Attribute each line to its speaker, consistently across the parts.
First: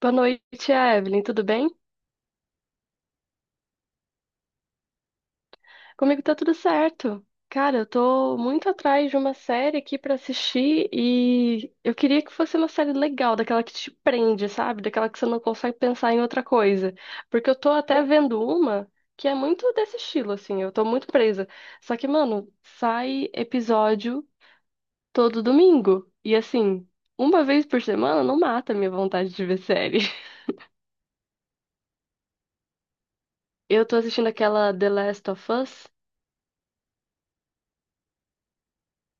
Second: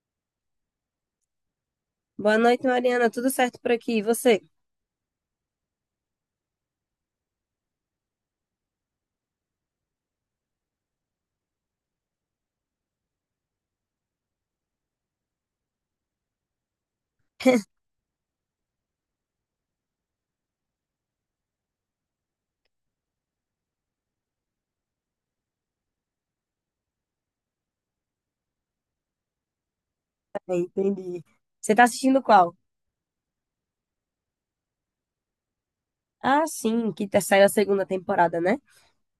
Speaker 1: Boa noite, Evelyn. Tudo bem?
Speaker 2: Boa noite, Mariana. Tudo certo por aqui? E você?
Speaker 1: Comigo tá tudo certo. Cara, eu tô muito atrás de uma série aqui pra assistir e eu queria que fosse uma série legal, daquela que te prende, sabe? Daquela que você não consegue pensar em outra coisa. Porque eu tô até vendo uma que é muito desse estilo, assim. Eu tô muito presa. Só que, mano, sai episódio todo domingo. E assim, uma vez por semana não mata a minha vontade de ver série.
Speaker 2: É, entendi. Você tá assistindo qual?
Speaker 1: Eu tô assistindo aquela The Last of Us.
Speaker 2: Ah, sim, que tá saindo a segunda temporada, né?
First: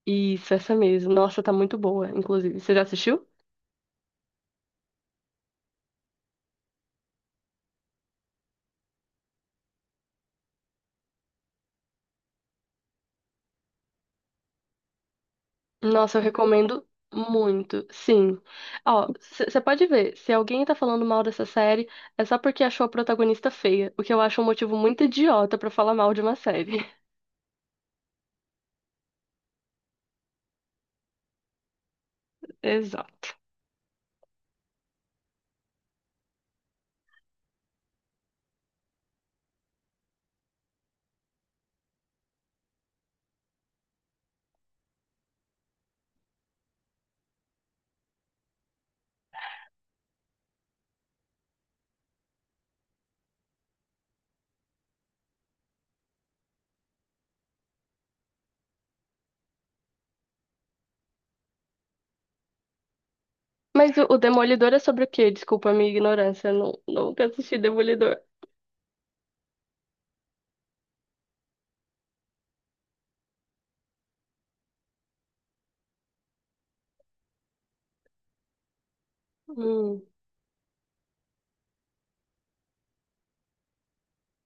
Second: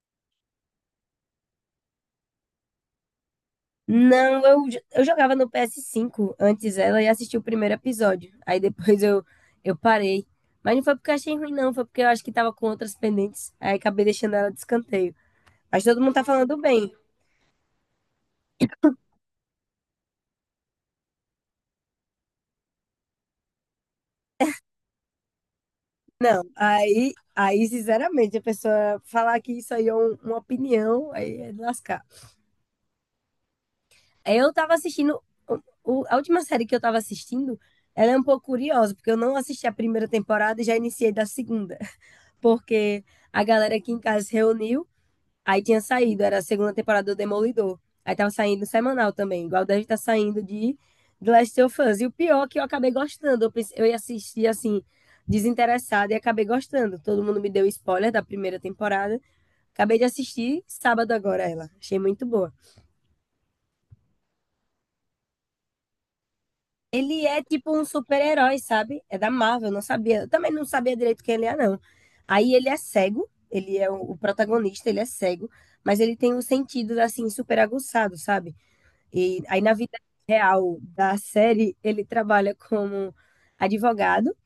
Speaker 1: Isso, essa mesmo. Nossa, tá muito boa, inclusive. Você já assistiu?
Speaker 2: Não, eu jogava no PS5 antes dela e assisti o primeiro episódio. Aí depois eu parei. Mas não foi porque eu achei ruim, não. Foi porque eu acho que tava com outras pendentes. Aí acabei deixando ela de escanteio. Mas todo mundo
Speaker 1: Nossa, eu
Speaker 2: tá falando
Speaker 1: recomendo
Speaker 2: bem.
Speaker 1: muito. Sim. Ó, você pode ver, se alguém tá falando mal dessa série, é só porque achou a protagonista feia, o que eu acho um motivo muito idiota pra falar mal de uma
Speaker 2: Não,
Speaker 1: série.
Speaker 2: aí sinceramente, a pessoa falar que isso aí é uma opinião, aí é de lascar.
Speaker 1: Exato.
Speaker 2: É, eu tava assistindo. o- a última série que eu tava assistindo, ela é um pouco curiosa, porque eu não assisti a primeira temporada e já iniciei da segunda. Porque a galera aqui em casa se reuniu, aí tinha saído, era a segunda temporada do Demolidor. Aí tava saindo semanal também, igual deve estar saindo de The Last of Us. E o pior é que eu acabei gostando. Eu ia assistir assim, desinteressada, e acabei gostando. Todo mundo me deu spoiler da primeira temporada. Acabei de assistir sábado agora ela. Achei muito boa.
Speaker 1: Mas o Demolidor é sobre o quê? Desculpa a minha ignorância, eu não, nunca
Speaker 2: Ele é
Speaker 1: assisti
Speaker 2: tipo um
Speaker 1: Demolidor.
Speaker 2: super-herói, sabe? É da Marvel, eu não sabia. Eu também não sabia direito quem ele é, não. Aí ele é cego, ele é o protagonista, ele é cego, mas ele tem um sentido assim super aguçado, sabe? E aí na vida
Speaker 1: Hum,
Speaker 2: real da série, ele trabalha como advogado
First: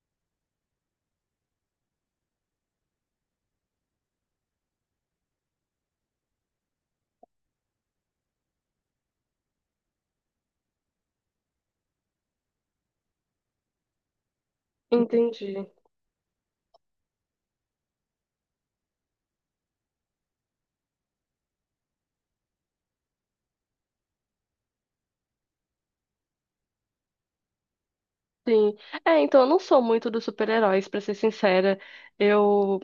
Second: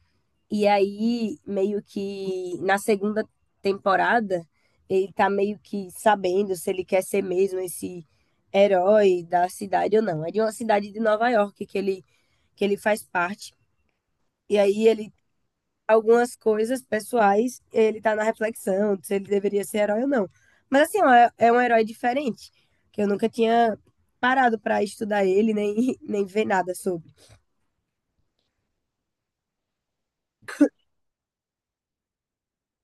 Speaker 2: e aí meio que na segunda temporada, ele tá meio que sabendo se ele quer ser mesmo esse herói da cidade ou não. É de uma cidade de Nova York que ele faz parte. E aí ele
Speaker 1: entendi.
Speaker 2: algumas coisas pessoais, ele tá na reflexão se ele deveria ser herói ou não. Mas assim, ó, é um herói diferente, que eu nunca tinha parado para estudar ele, nem, nem ver nada sobre.
Speaker 1: Sim. É, então eu não sou muito dos super-heróis, pra ser sincera. Eu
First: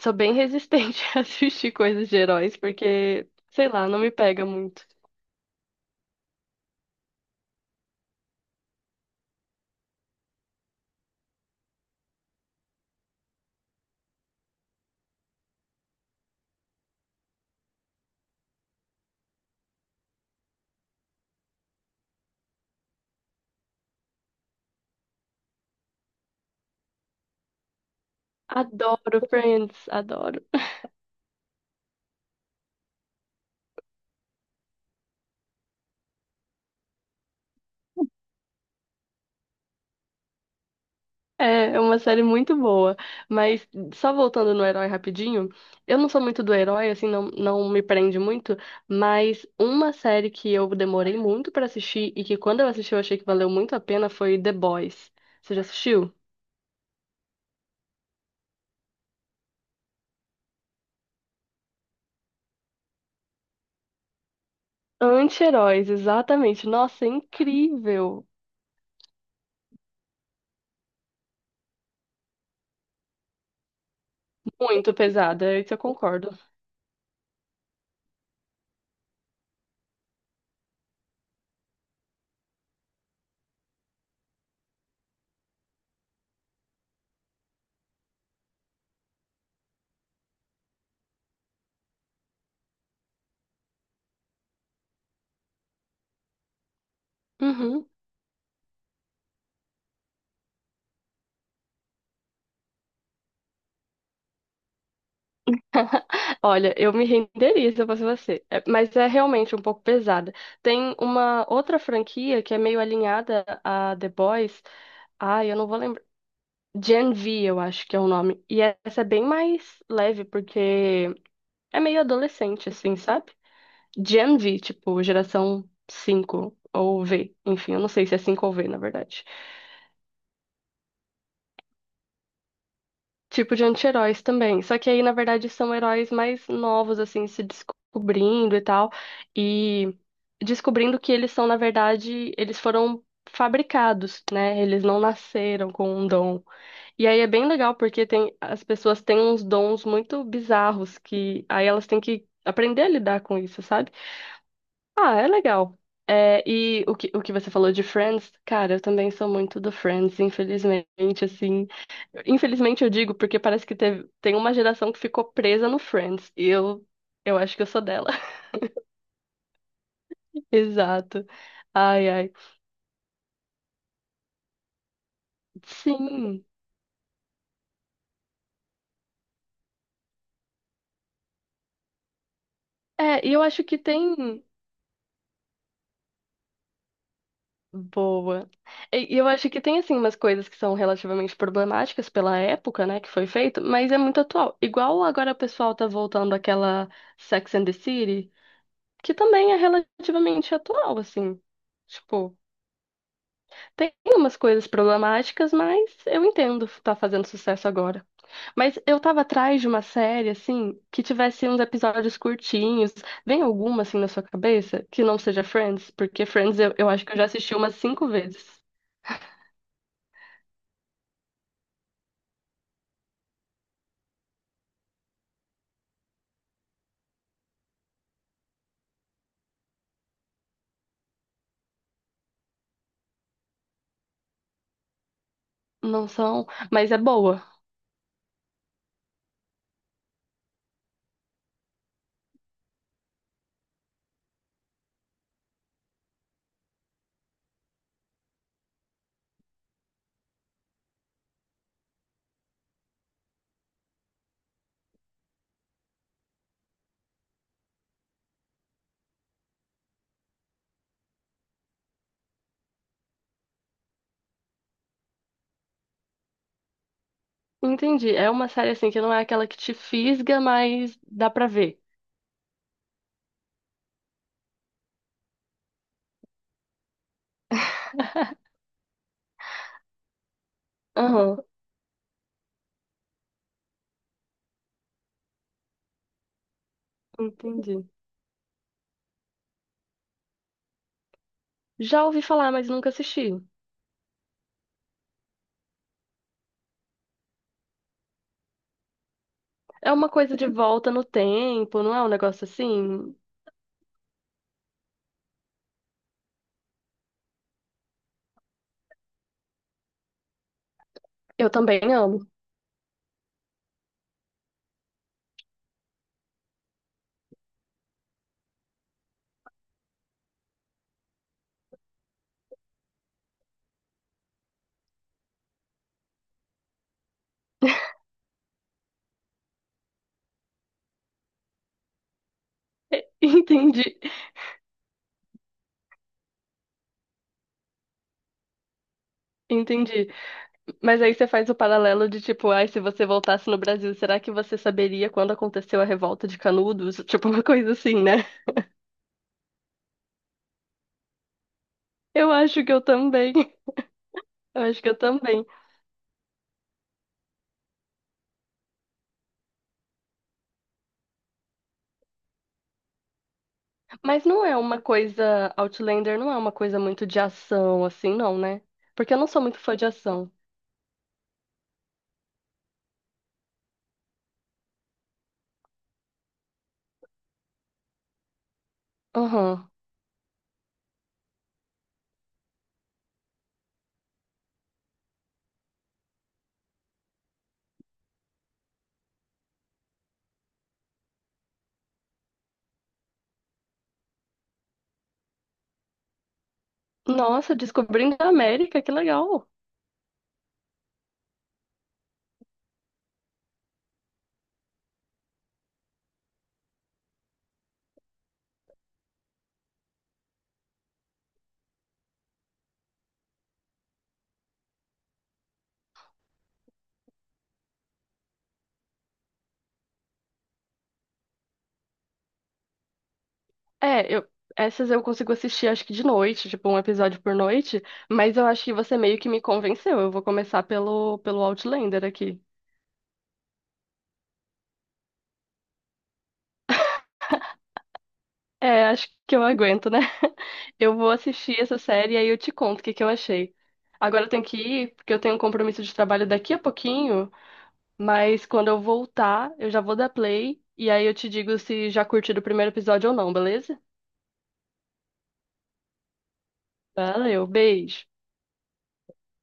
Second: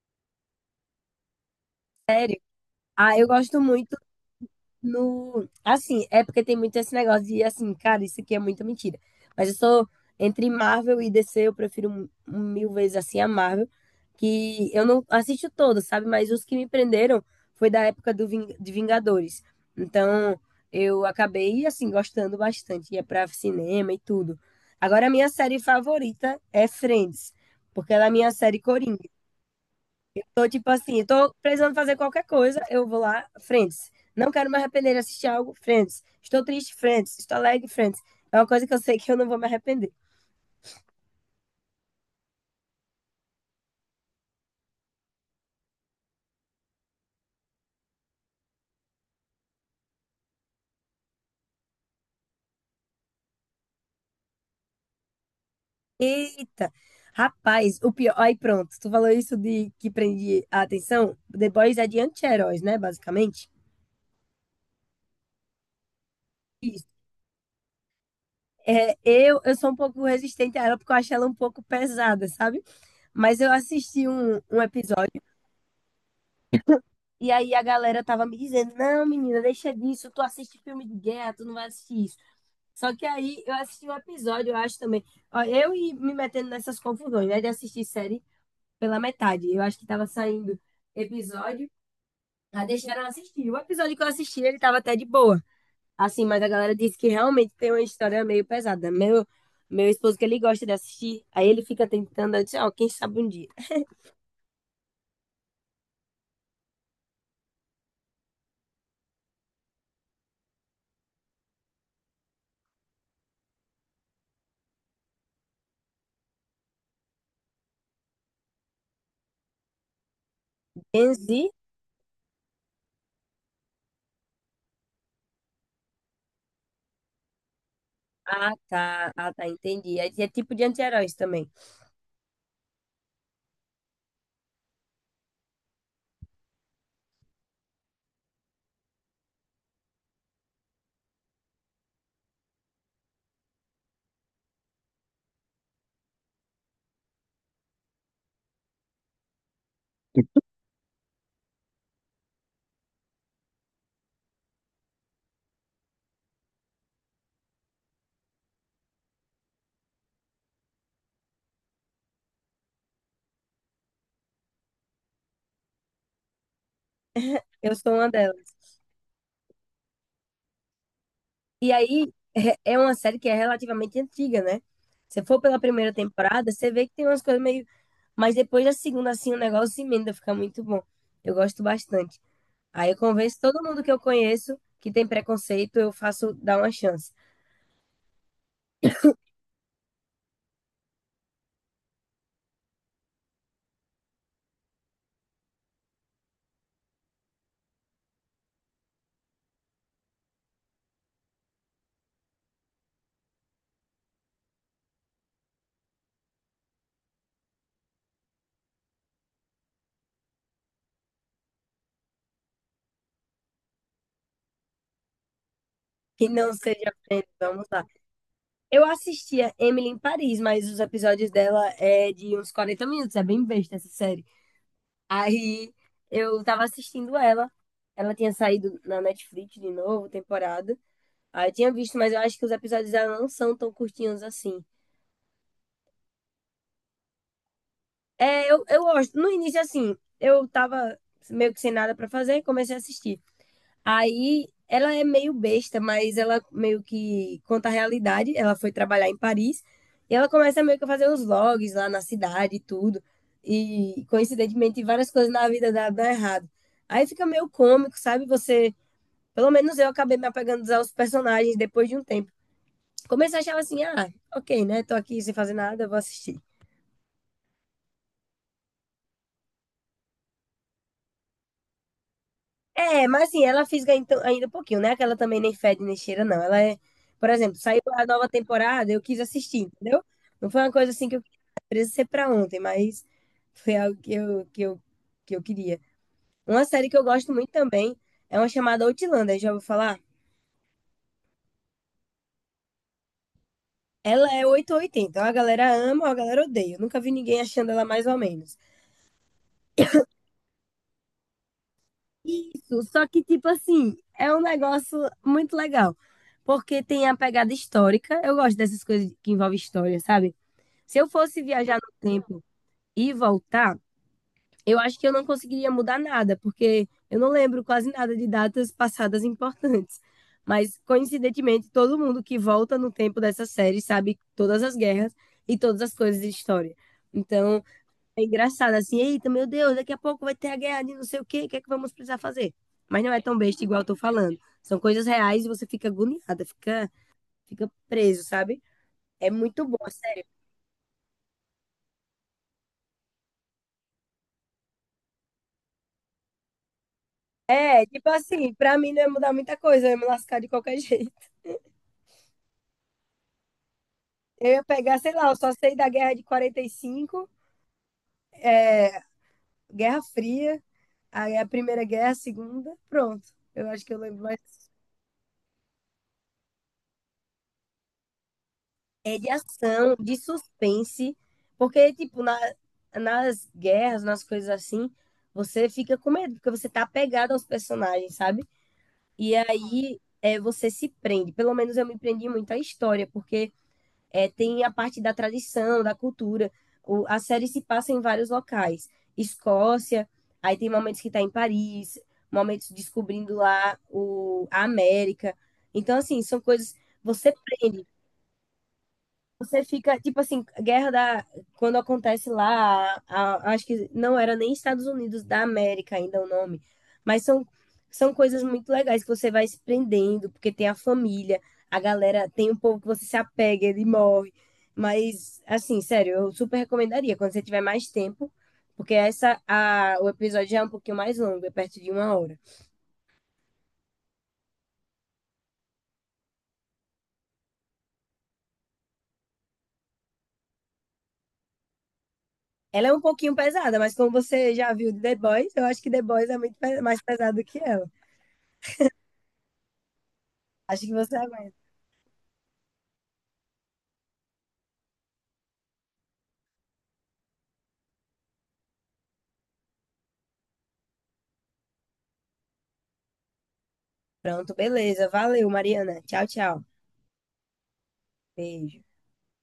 Speaker 1: sou bem resistente a assistir coisas de
Speaker 2: Sério.
Speaker 1: heróis,
Speaker 2: Ah, eu
Speaker 1: porque,
Speaker 2: gosto
Speaker 1: sei lá,
Speaker 2: muito
Speaker 1: não me pega muito.
Speaker 2: no. Assim, é porque tem muito esse negócio de, assim, cara, isso aqui é muita mentira. Mas eu sou. Entre Marvel e DC, eu prefiro mil vezes assim a Marvel, que eu não assisto todos, sabe? Mas os que me prenderam foi da época de Vingadores. Então, eu acabei, assim, gostando bastante. Ia pra cinema e tudo. Agora, a minha série favorita é Friends, porque ela é a minha série coringa.
Speaker 1: Adoro Friends, adoro.
Speaker 2: Tô tipo assim, tô precisando fazer qualquer coisa, eu vou lá, Friends. Não quero me arrepender de assistir algo, Friends. Estou triste, Friends. Estou alegre, Friends. É uma coisa que eu sei que eu não vou me arrepender.
Speaker 1: É, é uma série muito boa. Mas só voltando no herói rapidinho, eu não sou muito do herói, assim, não me prende muito, mas uma série que eu demorei muito pra assistir e que quando eu assisti eu achei que valeu muito a pena foi The Boys. Você já assistiu?
Speaker 2: Eita! Rapaz, o pior. Aí pronto, tu falou isso de que prende a atenção. The Boys é de anti-heróis, né? Basicamente.
Speaker 1: Anti-heróis, exatamente.
Speaker 2: Isso.
Speaker 1: Nossa, é incrível.
Speaker 2: É, eu sou um pouco resistente a ela porque eu acho ela um pouco pesada, sabe? Mas eu assisti um
Speaker 1: Muito
Speaker 2: episódio
Speaker 1: pesada, é isso eu concordo.
Speaker 2: e aí a galera tava me dizendo: não, menina, deixa disso. Tu assiste filme de guerra, tu não vai assistir isso. Só que aí eu assisti um episódio, eu acho também. Ó, eu e me metendo nessas confusões, né? De assistir série pela metade. Eu acho que tava saindo episódio, aí deixaram eu assistir. O episódio que eu assisti, ele tava até de boa. Assim, mas a galera disse que realmente tem uma
Speaker 1: Uhum.
Speaker 2: história meio pesada. Meu esposo, que ele gosta de assistir, aí ele fica tentando, eu disse, ó, quem sabe um dia.
Speaker 1: Olha, eu me renderia se eu fosse você. É, mas é realmente um pouco pesada. Tem uma outra franquia que é meio alinhada a The Boys. Ai, eu não vou lembrar. Gen V, eu acho que é o nome. E essa é bem mais leve, porque
Speaker 2: Enzi?
Speaker 1: é meio adolescente, assim, sabe? Gen V, tipo, geração 5 ou V. Enfim, eu não sei se é 5
Speaker 2: Ah,
Speaker 1: ou V, na
Speaker 2: tá.
Speaker 1: verdade.
Speaker 2: Ah, tá, entendi. é tipo de anti-heróis também.
Speaker 1: Tipo de anti-heróis também. Só que aí, na verdade, são heróis mais novos, assim, se descobrindo e tal. E descobrindo que eles são, na verdade, eles foram fabricados, né? Eles não nasceram com um dom. E aí é bem legal porque tem, as pessoas têm uns dons muito bizarros que aí elas têm que aprender a lidar com isso, sabe? Ah, é legal. É, e o que você falou de Friends, cara, eu também sou muito do Friends, infelizmente, assim. Infelizmente eu digo porque parece que teve, tem uma geração que ficou presa no Friends. Eu acho que eu
Speaker 2: Eu
Speaker 1: sou
Speaker 2: sou
Speaker 1: dela.
Speaker 2: uma delas.
Speaker 1: Exato.
Speaker 2: E
Speaker 1: Ai,
Speaker 2: aí
Speaker 1: ai.
Speaker 2: é uma série que é relativamente antiga, né? Se for pela primeira
Speaker 1: Sim.
Speaker 2: temporada, você vê que tem umas coisas meio. Mas depois da segunda, assim, o negócio emenda, fica muito bom. Eu gosto bastante. Aí eu
Speaker 1: É, e
Speaker 2: convenço
Speaker 1: eu acho
Speaker 2: todo
Speaker 1: que
Speaker 2: mundo que eu
Speaker 1: tem.
Speaker 2: conheço que tem preconceito, eu faço dar uma chance.
Speaker 1: Boa. E eu acho que tem, assim, umas coisas que são relativamente problemáticas pela época, né, que foi feito, mas é muito atual. Igual agora o pessoal tá voltando àquela Sex and the City, que também é relativamente atual, assim. Tipo. Tem umas coisas problemáticas, mas eu entendo tá fazendo sucesso agora. Mas eu tava atrás de uma série, assim, que tivesse uns episódios curtinhos. Vem alguma, assim, na sua cabeça que não seja Friends? Porque
Speaker 2: Que não
Speaker 1: Friends eu
Speaker 2: seja
Speaker 1: acho que eu já
Speaker 2: frente,
Speaker 1: assisti
Speaker 2: vamos
Speaker 1: umas
Speaker 2: lá.
Speaker 1: cinco vezes.
Speaker 2: Eu assistia Emily em Paris, mas os episódios dela é de uns 40 minutos, é bem besta essa série. Aí eu tava assistindo ela. Ela tinha saído na Netflix de novo, temporada. Ah, eu tinha visto, mas eu acho que os episódios dela não são tão curtinhos assim.
Speaker 1: Não são, mas é boa.
Speaker 2: É, eu gosto. No início, assim, eu tava meio que sem nada pra fazer e comecei a assistir. Aí ela é meio besta, mas ela meio que conta a realidade. Ela foi trabalhar em Paris e ela começa meio que a fazer uns vlogs lá na cidade e tudo. E coincidentemente, várias coisas na vida dela dão errado. Aí fica meio cômico, sabe? Você. Pelo menos eu acabei me apegando aos personagens depois de um tempo. Começo eu achava assim, ah, ok, né? Tô aqui sem fazer nada, vou assistir.
Speaker 1: Entendi. É uma série, assim, que não é aquela que te fisga, mas dá pra ver.
Speaker 2: É, mas assim, ela fisga então, ainda um pouquinho, né? Que ela também nem fede nem cheira, não. Ela é, por exemplo, saiu a nova temporada, eu quis assistir, entendeu? Não foi uma coisa assim que eu queria
Speaker 1: Aham,
Speaker 2: presa ser pra ontem, mas foi algo que eu queria. Uma série que eu gosto muito
Speaker 1: entendi.
Speaker 2: também é uma chamada Outlander, já vou falar?
Speaker 1: Já ouvi falar, mas nunca assisti.
Speaker 2: Ela é 880, ou oitenta, ou a galera ama ou a galera odeia. Eu nunca vi ninguém achando ela mais ou menos.
Speaker 1: É uma coisa de volta no tempo, não é um negócio
Speaker 2: Isso, só
Speaker 1: assim?
Speaker 2: que, tipo assim, é um negócio muito legal. Porque tem a pegada histórica. Eu gosto dessas coisas que envolvem história, sabe? Se eu fosse
Speaker 1: Eu
Speaker 2: viajar
Speaker 1: também
Speaker 2: no
Speaker 1: amo.
Speaker 2: tempo e voltar, eu acho que eu não conseguiria mudar nada, porque eu não lembro quase nada de datas passadas importantes. Mas, coincidentemente, todo mundo que volta no tempo dessa série sabe todas as guerras e todas as coisas de história. Então, é engraçado assim, eita, meu Deus, daqui a pouco vai ter a guerra de não sei o quê, o que é que vamos precisar fazer? Mas não é tão besta igual eu tô
Speaker 1: Entendi,
Speaker 2: falando. São coisas reais e você fica agoniada, fica preso, sabe? É muito bom, é
Speaker 1: entendi.
Speaker 2: sério.
Speaker 1: Mas aí você faz o paralelo de tipo, ai, se você voltasse no Brasil, será que você saberia quando aconteceu a revolta de Canudos? Tipo, uma coisa
Speaker 2: É,
Speaker 1: assim,
Speaker 2: tipo
Speaker 1: né?
Speaker 2: assim, pra mim não ia mudar muita coisa, eu ia me lascar de qualquer jeito.
Speaker 1: Eu acho que eu também.
Speaker 2: Eu
Speaker 1: Eu
Speaker 2: ia
Speaker 1: acho que
Speaker 2: pegar,
Speaker 1: eu
Speaker 2: sei lá, eu
Speaker 1: também.
Speaker 2: só sei da guerra de 45, é, Guerra Fria, aí a Primeira Guerra, a Segunda, pronto. Eu acho que eu lembro
Speaker 1: Mas
Speaker 2: mais.
Speaker 1: não é uma coisa, Outlander não é uma coisa muito de ação, assim, não, né? Porque
Speaker 2: É
Speaker 1: eu não
Speaker 2: de
Speaker 1: sou muito fã de
Speaker 2: ação, de
Speaker 1: ação.
Speaker 2: suspense, porque, tipo, nas guerras, nas coisas assim, você fica com medo, porque você tá apegado aos personagens, sabe? E
Speaker 1: Aham.
Speaker 2: aí é, você se prende. Pelo menos eu me prendi muito à história, porque é, tem a parte da tradição, da cultura. A série se passa em vários locais. Escócia, aí tem momentos que tá em Paris, momentos descobrindo lá a América. Então, assim, são coisas. Você
Speaker 1: Nossa,
Speaker 2: prende.
Speaker 1: descobrindo a América, que legal.
Speaker 2: Você fica, tipo assim, guerra da. Quando acontece lá, acho que não era nem Estados Unidos da América ainda o nome, mas são coisas muito legais que você vai se prendendo, porque tem a família, a galera, tem um povo que você se apega, ele morre. Mas, assim, sério, eu super recomendaria quando você tiver mais tempo, porque essa, a, o episódio já é um pouquinho mais longo, é perto de uma hora.
Speaker 1: É, eu, essas eu consigo assistir acho que de noite, tipo um episódio por noite, mas eu acho que você meio que me convenceu. Eu vou começar pelo Outlander aqui.
Speaker 2: Ela é um pouquinho pesada, mas como você já viu de The Boys, eu acho que The Boys é muito mais pesado que ela.
Speaker 1: É, acho que eu aguento, né?
Speaker 2: Acho que
Speaker 1: Eu vou
Speaker 2: você.
Speaker 1: assistir essa série e aí eu te conto o que que eu achei. Agora eu tenho que ir, porque eu tenho um compromisso de trabalho daqui a pouquinho, mas quando eu voltar, eu já vou dar play e aí eu te digo se já curtiu o primeiro episódio ou não, beleza?
Speaker 2: Pronto, beleza. Valeu, Mariana. Tchau, tchau.
Speaker 1: Valeu, beijo.
Speaker 2: Beijo.